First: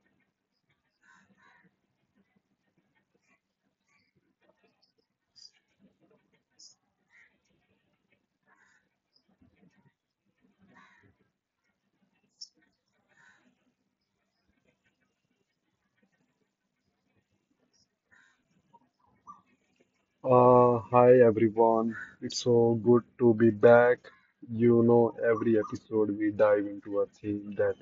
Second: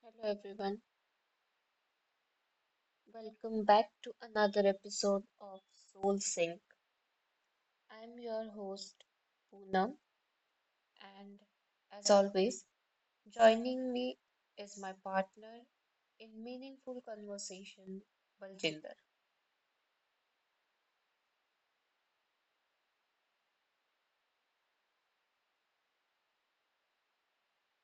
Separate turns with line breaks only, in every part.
Hello everyone, welcome back to another episode of Soul Sync. I'm your host Poonam, and as always, joining me is my partner in meaningful conversation, Baljinder.
Hi everyone. It's so good to be back. You know, every episode we dive into a theme that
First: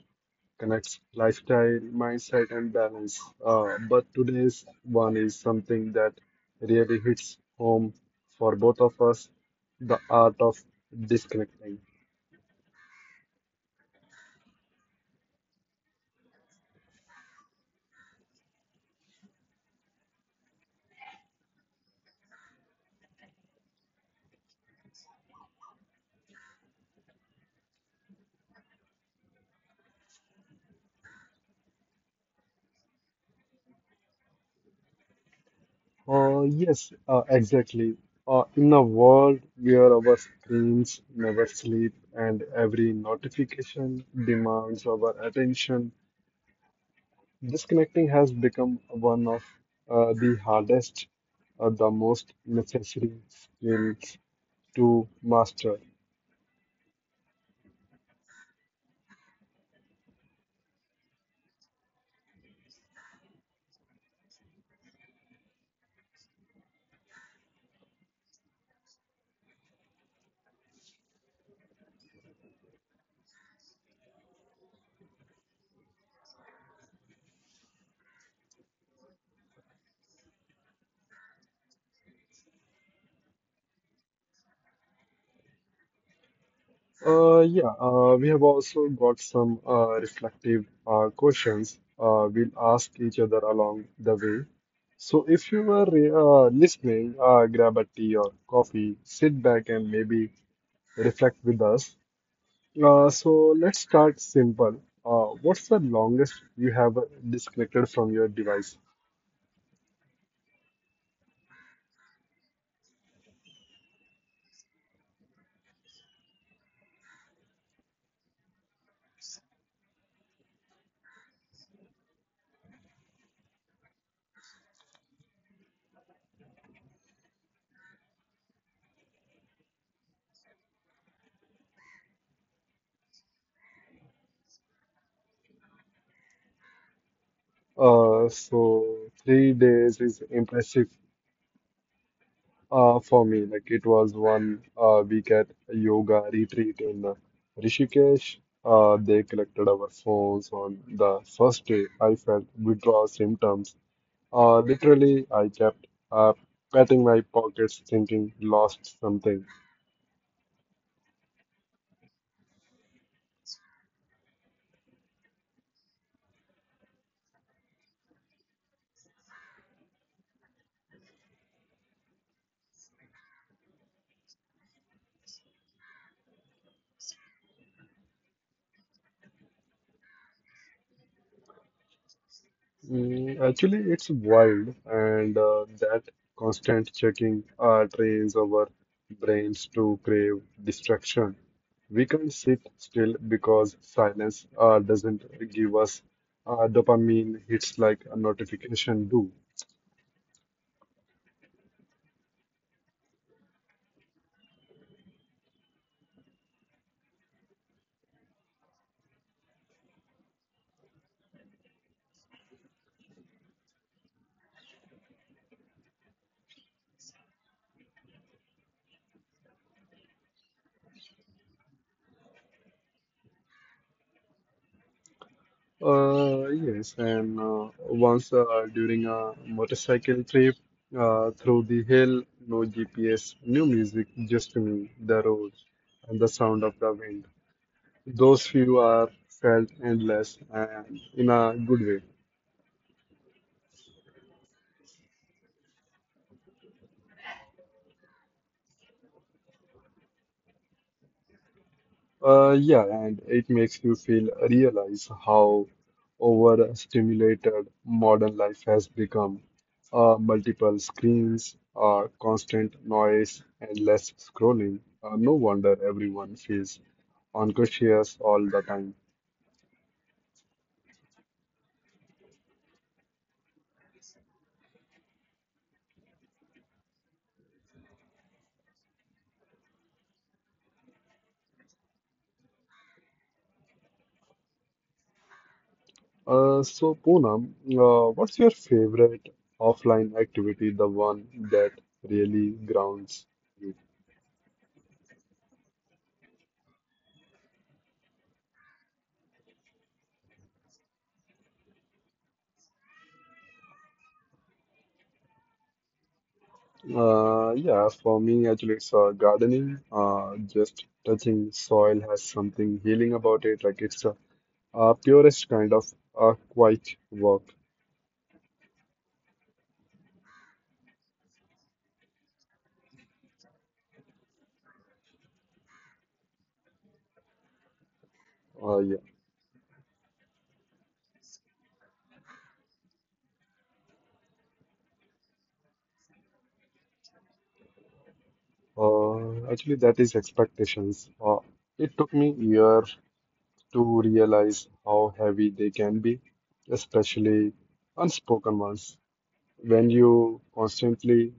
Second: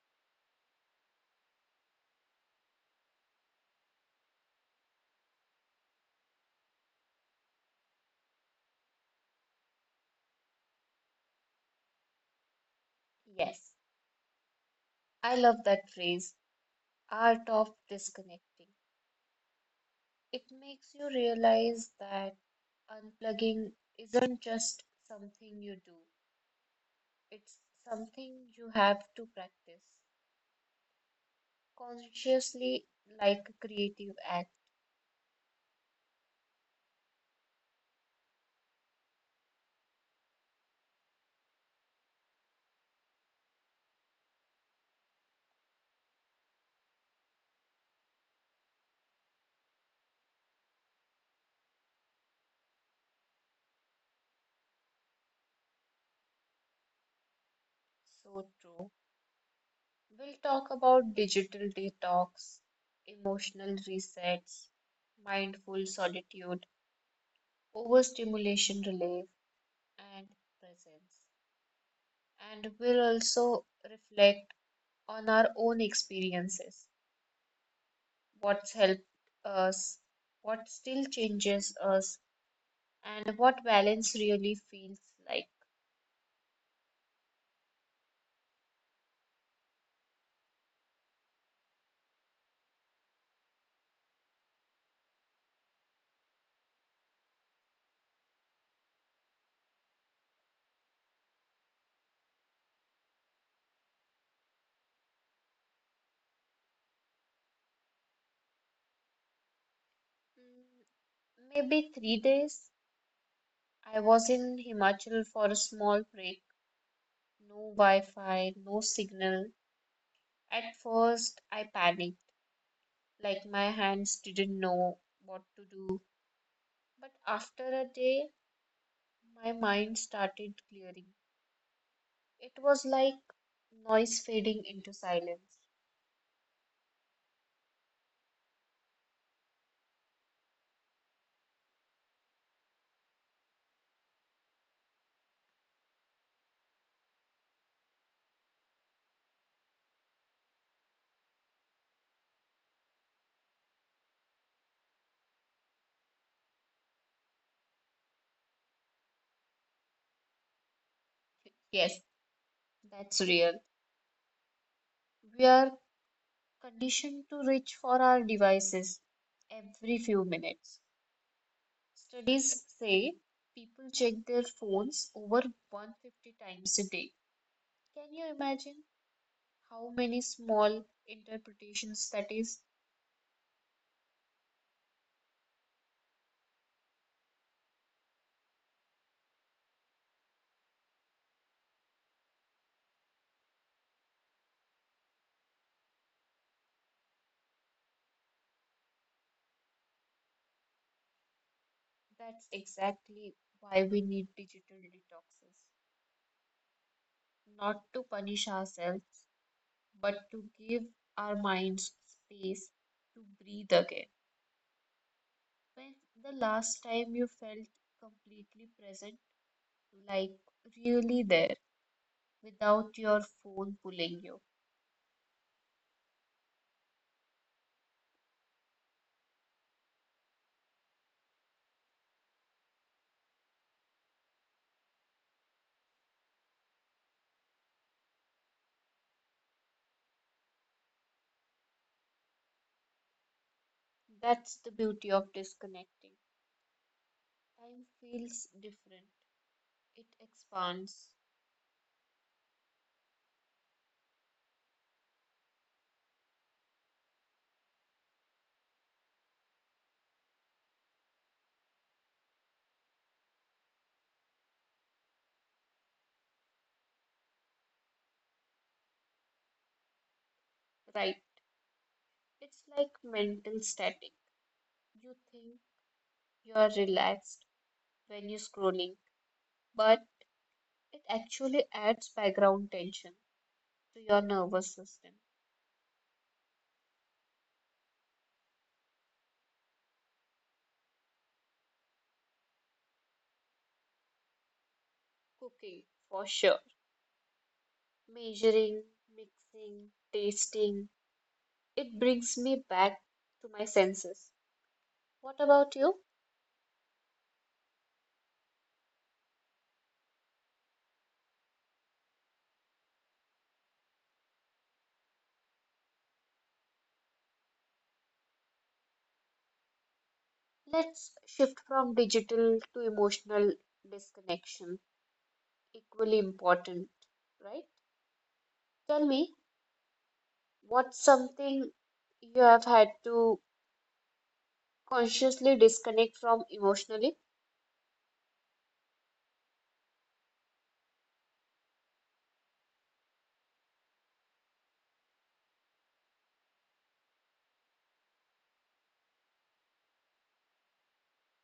connects lifestyle, mindset, and balance. But today's one is something that really hits home for both of us, the art of disconnecting.
Yes, I love that phrase, art of disconnecting. It makes you realize that unplugging isn't just something you do, it's something you have to practice consciously, like a creative act.
Yes, exactly. In a world where our screens never sleep and every notification demands our attention, disconnecting has become one of the hardest, the most necessary skills to master.
So true. We'll talk about digital detox, emotional resets, mindful solitude, overstimulation relief, and presence. And we'll also reflect on our own experiences, what's helped us, what still changes us, and what balance really feels like.
Yeah, we have also got some reflective questions we'll ask each other along the way. So if you were listening, grab a tea or coffee, sit back and maybe reflect with us. So let's start simple. What's the longest you have disconnected from your device?
Mm, Maybe 3 days. I was in Himachal for a small break. No Wi-Fi, no signal. At first, I panicked, like my hands didn't know what to do. But after a day, my mind started clearing. It was like noise fading into silence.
So 3 days is impressive for me. Like it was one week at a yoga retreat in Rishikesh. They collected our phones on the first day. I felt withdrawal symptoms. Literally, I kept patting my pockets, thinking lost something.
Yes, that's real. We are conditioned to reach for our devices every few minutes. Studies say people check their phones over 150 times a day. Can you imagine how many small interpretations that is?
Mm, actually, it's wild, and that constant checking trains our brains to crave distraction. We can't sit still because silence doesn't give us dopamine hits like a notification do.
That's exactly why we need digital detoxes, not to punish ourselves, but to give our minds space to breathe again. When the last time you felt completely present, like really there, without your phone pulling you?
Yes, and Once during a motorcycle trip through the hill, no GPS, new music, just me, the road, and the sound of the wind. Those few are felt endless and in a good way.
That's the beauty of disconnecting. Time feels different, it expands,
Yeah, and it makes you feel realize how overstimulated modern life has become. Multiple screens, constant noise, endless scrolling. No wonder everyone feels unconscious all the time.
right? It's like mental static. You think you're relaxed when you're scrolling, but it actually adds background tension to your nervous system.
So, Poonam, what's your favorite offline activity, the one that really grounds you?
Cooking, for sure. Measuring, mixing, tasting. It brings me back to my senses. What about you?
Yeah, for me, actually, it's gardening. Just touching soil has something healing about it. Like it's a, purest kind of quiet work.
Let's shift from digital to emotional disconnection. Equally important, right?
Uh, yeah.
Tell me, what's something you have had to consciously disconnect from emotionally.
Actually, that is expectations. It took me year to realize how heavy they can be, especially unspoken ones. When you constantly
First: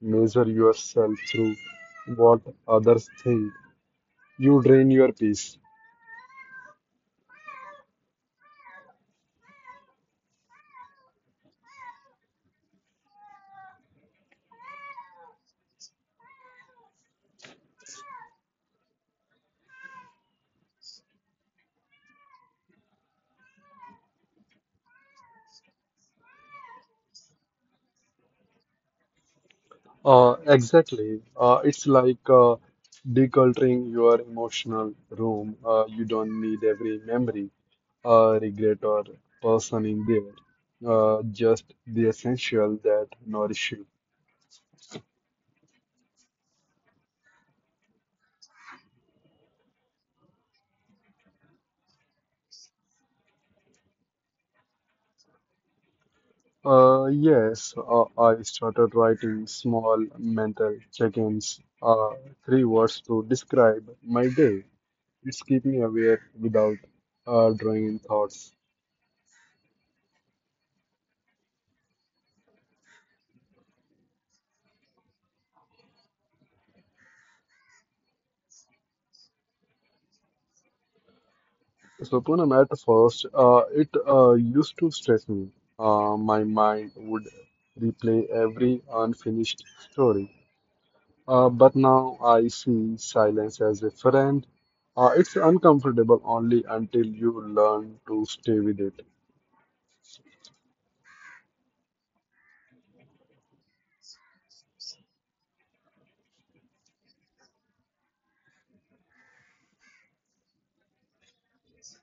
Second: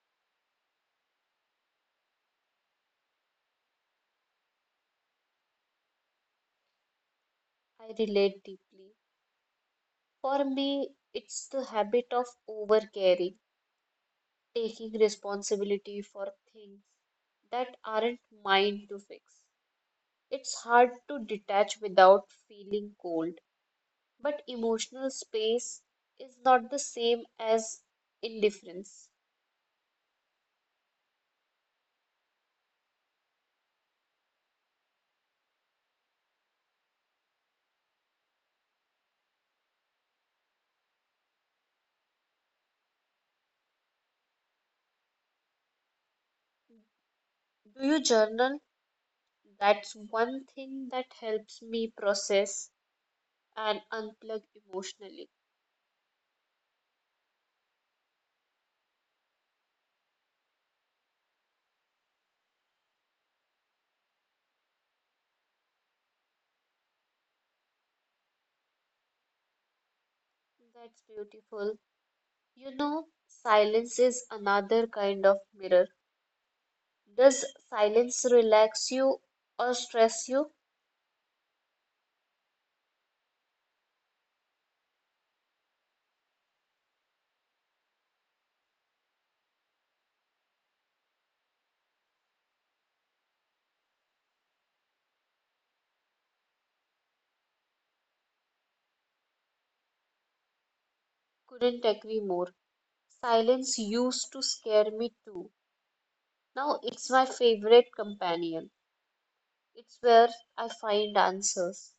measure yourself through what others think, you drain your peace.
I relate deeply. For me, it's the habit of overcaring, taking responsibility for things that aren't mine to fix. It's hard to detach without feeling cold, but emotional space is not the same as indifference.
Exactly. It's like decluttering your emotional room. You don't need every memory, regret, or person in there. Just the essential that nourish you.
Do you journal? That's one thing that helps me process and unplug emotionally.
Yes, I started writing small mental check-ins, three words to describe my day. It's keep me aware without drawing in thoughts.
That's beautiful. You know, silence is another kind of mirror. Does silence relax you or stress you?
So Poonam, at first, it used to stress me. My mind would replay every unfinished story. But now I see silence as a friend. It's uncomfortable only until you learn to stay with it.
Couldn't agree more. Silence used to scare me too. Now it's my favorite companion. It's where I find answers.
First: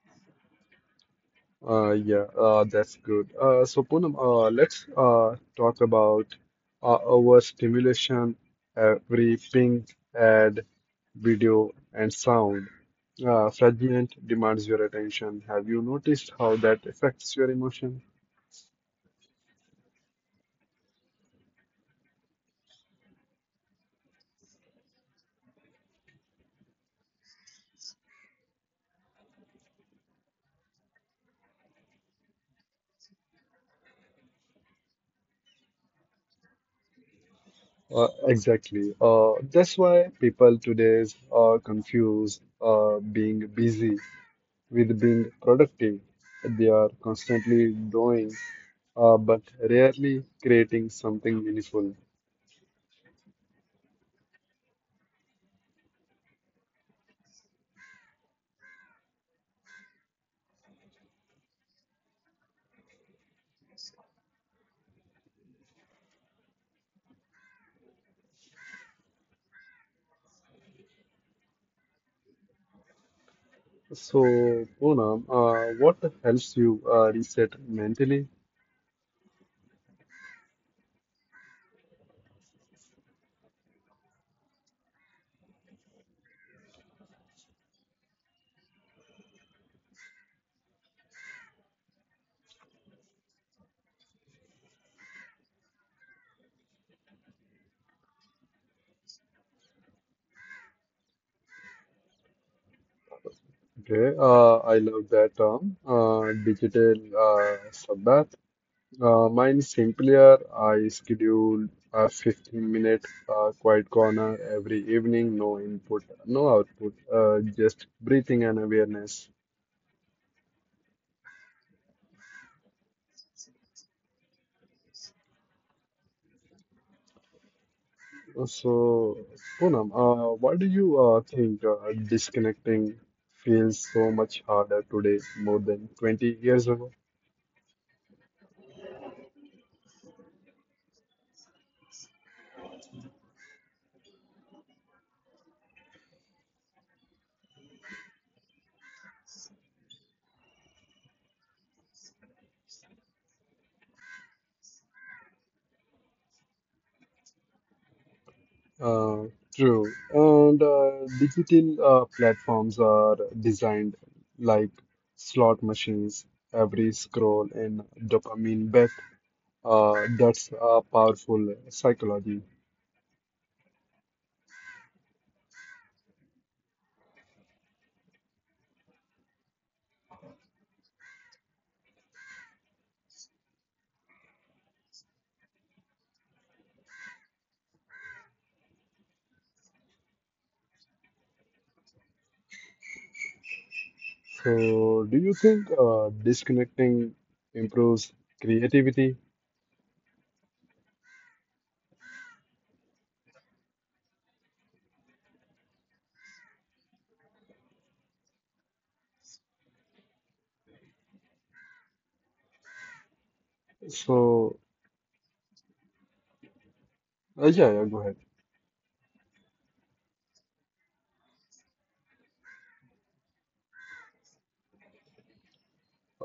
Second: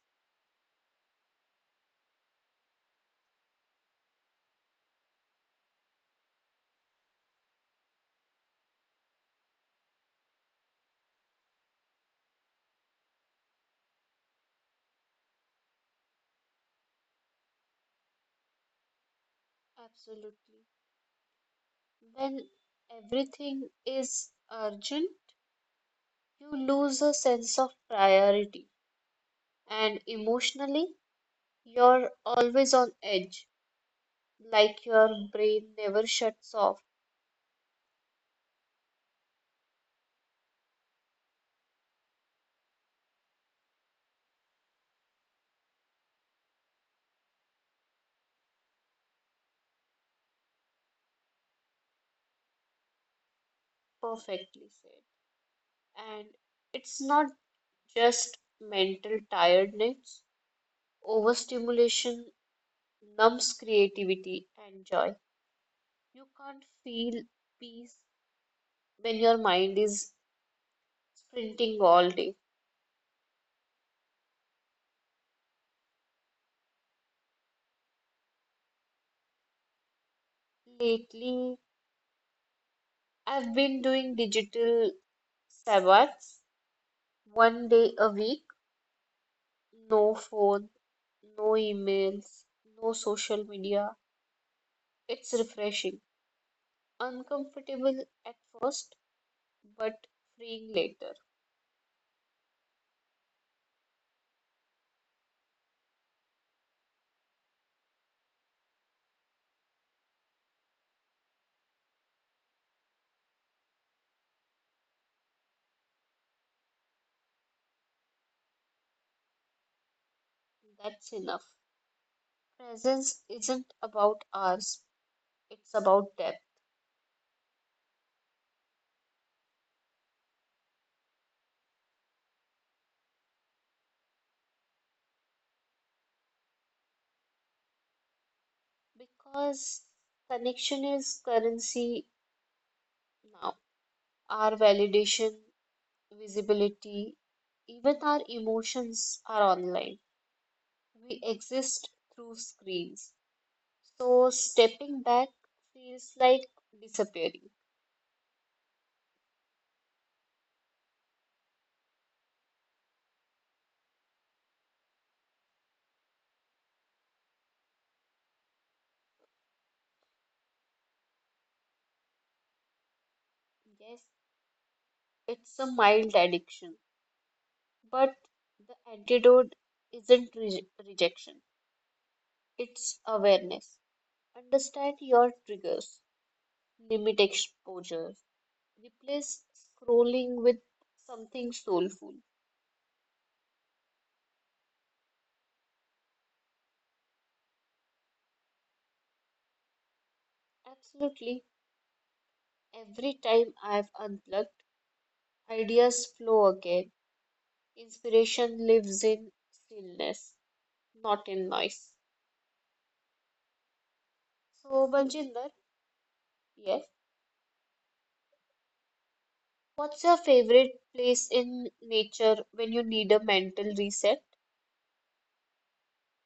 Yeah, that's good. So Poonam, let's talk about overstimulation, every ping, ad, video, and sound. Fragment demands your attention. Have you noticed how that affects your emotion?
Absolutely. When everything is urgent, you lose a sense of priority, and emotionally, you're always on edge, like your brain never shuts off.
Exactly. That's why people today are confused being busy with being productive. They are constantly doing, but rarely creating something meaningful.
Perfectly said. And it's not just mental tiredness, overstimulation numbs creativity and joy. You can't feel peace when your mind is sprinting all day.
So, Poonam, what helps you reset mentally?
Lately, I've been doing digital sabbats one day a week, no phone, no emails, no social media. It's refreshing, uncomfortable at first, but freeing later.
Okay, I love that term, digital Sabbath. Mine is simpler. I schedule a 15-minute quiet corner every evening. No input, no output, just breathing and awareness.
That's enough. Presence isn't about hours, it's about depth.
So, Poonam, why do you think disconnecting feels so much harder today more than 20 years ago?
Because connection is currency now. Our validation, visibility, even our emotions are online. We exist through screens. So stepping back feels like disappearing.
Uh, True. And digital platforms are designed like slot machines. Every scroll and dopamine bet. That's a powerful psychology.
Yes, it's a mild addiction, but the antidote isn't rejection. It's awareness. Understand your triggers. Limit exposure. Replace scrolling with something soulful.
So, do you think disconnecting improves creativity?
Absolutely. Every time I've unplugged, ideas flow again. Inspiration lives in stillness, not in noise.
So,
So, Baljinder, yes.
yeah, yeah, go ahead.
What's your favorite place in nature when you need a mental reset?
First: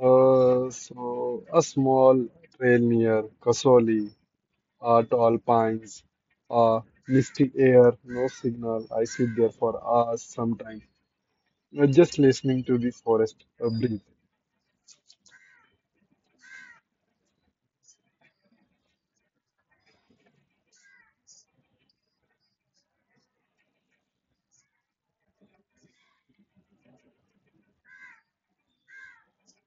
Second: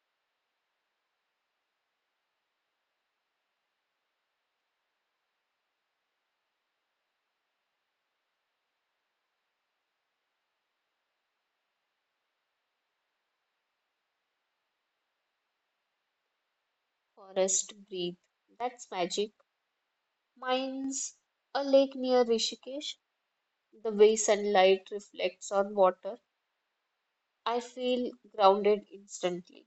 So a small trail near Kasoli, tall pines, uh, misty air, no signal. I sit there for hours sometimes, just listening to the forest breathe.
Forest, breathe. That's magic. Mine's a lake near Rishikesh. The way sunlight reflects on water, I feel grounded instantly.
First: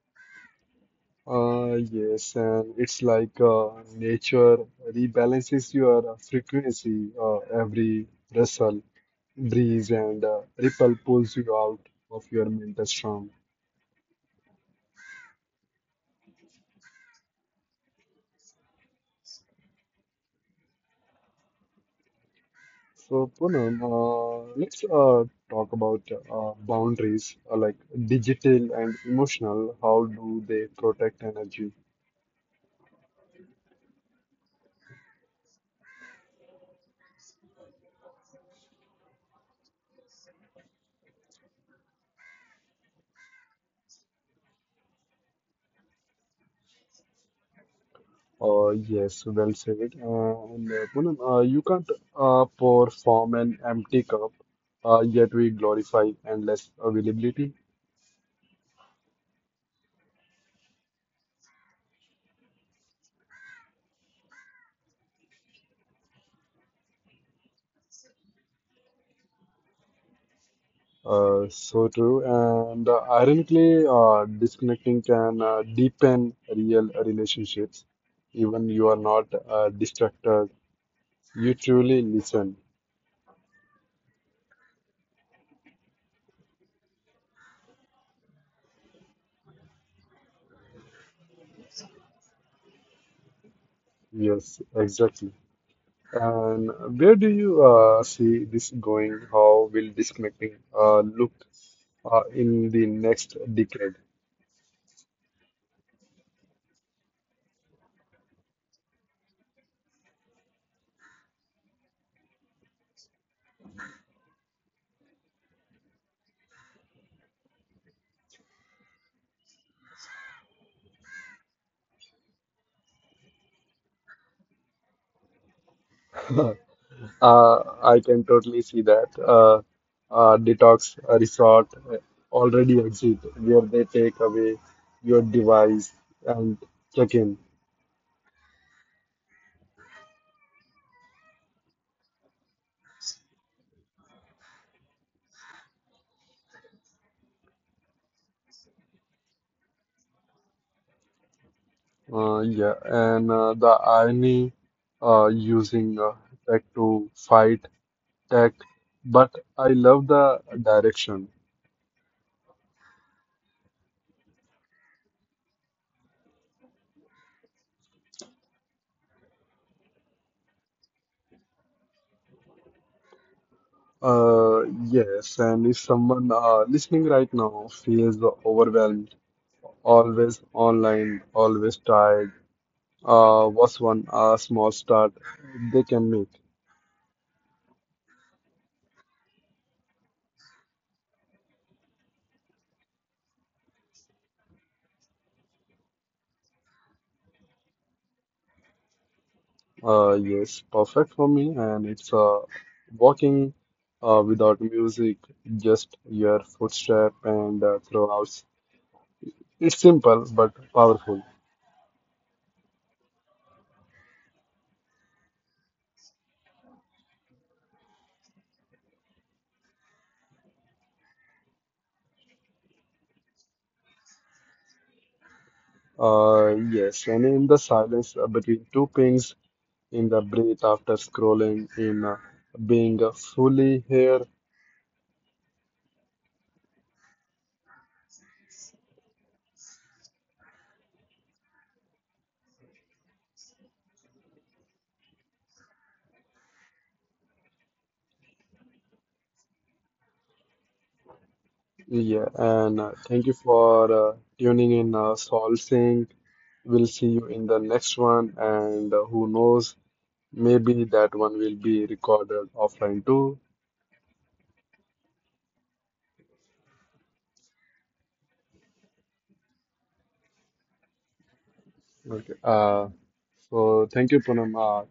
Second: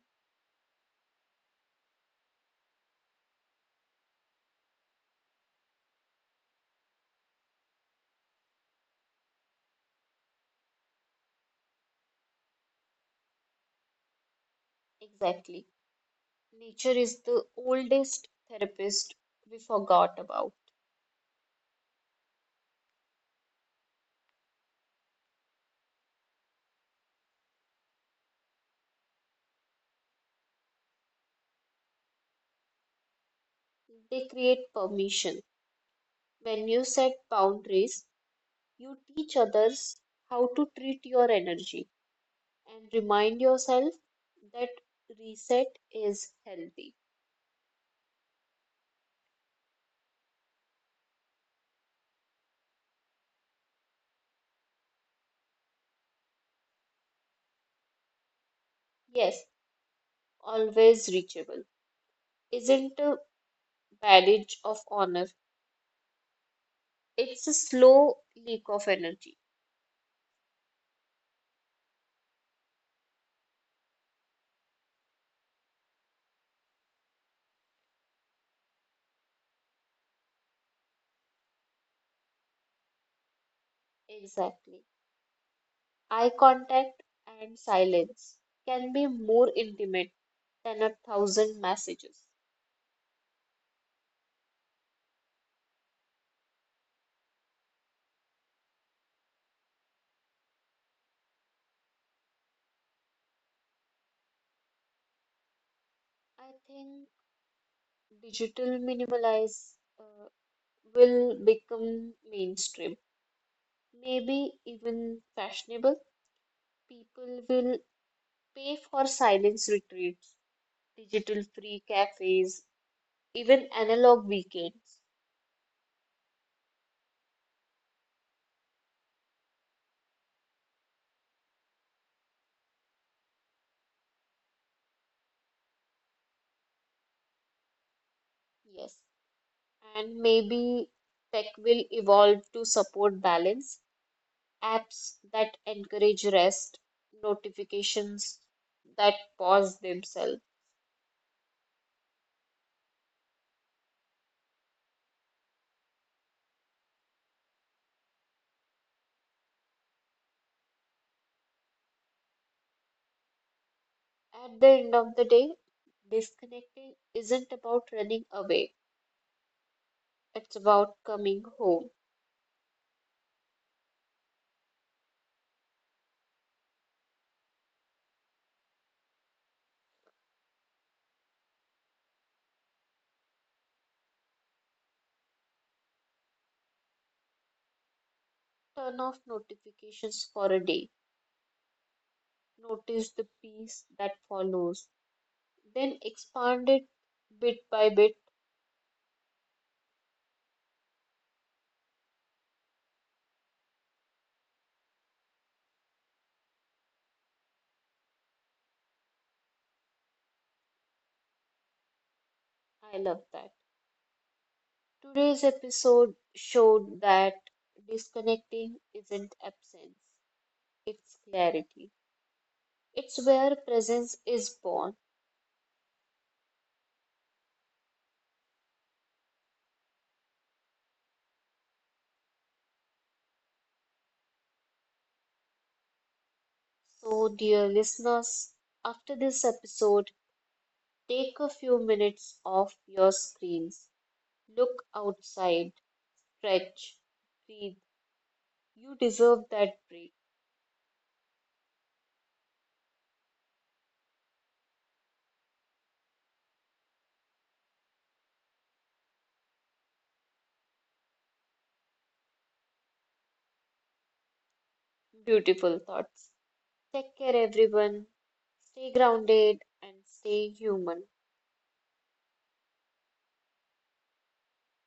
Yes, and it's like nature rebalances your frequency. Every rustle, breeze, and ripple pulls you out of your mental storm.
Exactly. Nature is the oldest therapist we forgot about.
So, Poonam, let's talk about boundaries, like digital and emotional. How do they protect energy?
They create permission. When you set boundaries, you teach others how to treat your energy and remind yourself that reset is healthy.
Yes, well said. And Poonam, you can't pour from an empty cup, yet we glorify endless availability.
Yes, always reachable. Isn't a badge of honor, it's a slow leak of energy.
So true. And ironically, disconnecting can deepen real relationships. Even you are not distracted, you truly listen.
Exactly. Eye contact and silence can be more intimate than a thousand messages.
Yes, exactly. And where do you see this going? How will disconnecting look in the next decade?
I think digital minimalize uh, will become mainstream, maybe even fashionable. People will pay for silence retreats, digital free cafes, even analog weekends.
I can totally see that. Detox resort already exist where they take away your device and check in.
Yes, and maybe tech will evolve to support balance apps that encourage rest, notifications that pause themselves.
Yeah, and the irony using tech to fight tech, but I love the direction.
At the end of the day, disconnecting isn't about running away, it's about coming home.
Yes, and if someone listening right now feels overwhelmed, always online, always tired, what's one small start they can make?
Turn off notifications for a day, notice the peace that follows, then expand it bit by bit.
Yes, perfect for me, and it's walking without music, just your footstep and throughout. It's simple but powerful.
I love that. Today's episode showed that disconnecting isn't absence, it's clarity. It's where presence is born.
Yes, and in the silence between two pings, in the breath after scrolling in being fully here.
So, dear listeners, after this episode, take a few minutes off your screens. Look outside, stretch, breathe. You deserve that break.
Yeah, and thank you for tuning in Saul Singh. We'll see you in the next one, and who knows, maybe that one will be recorded offline too.
Beautiful thoughts. Take care, everyone. Stay grounded and stay human.
Okay, so thank you, Poonam. Uh,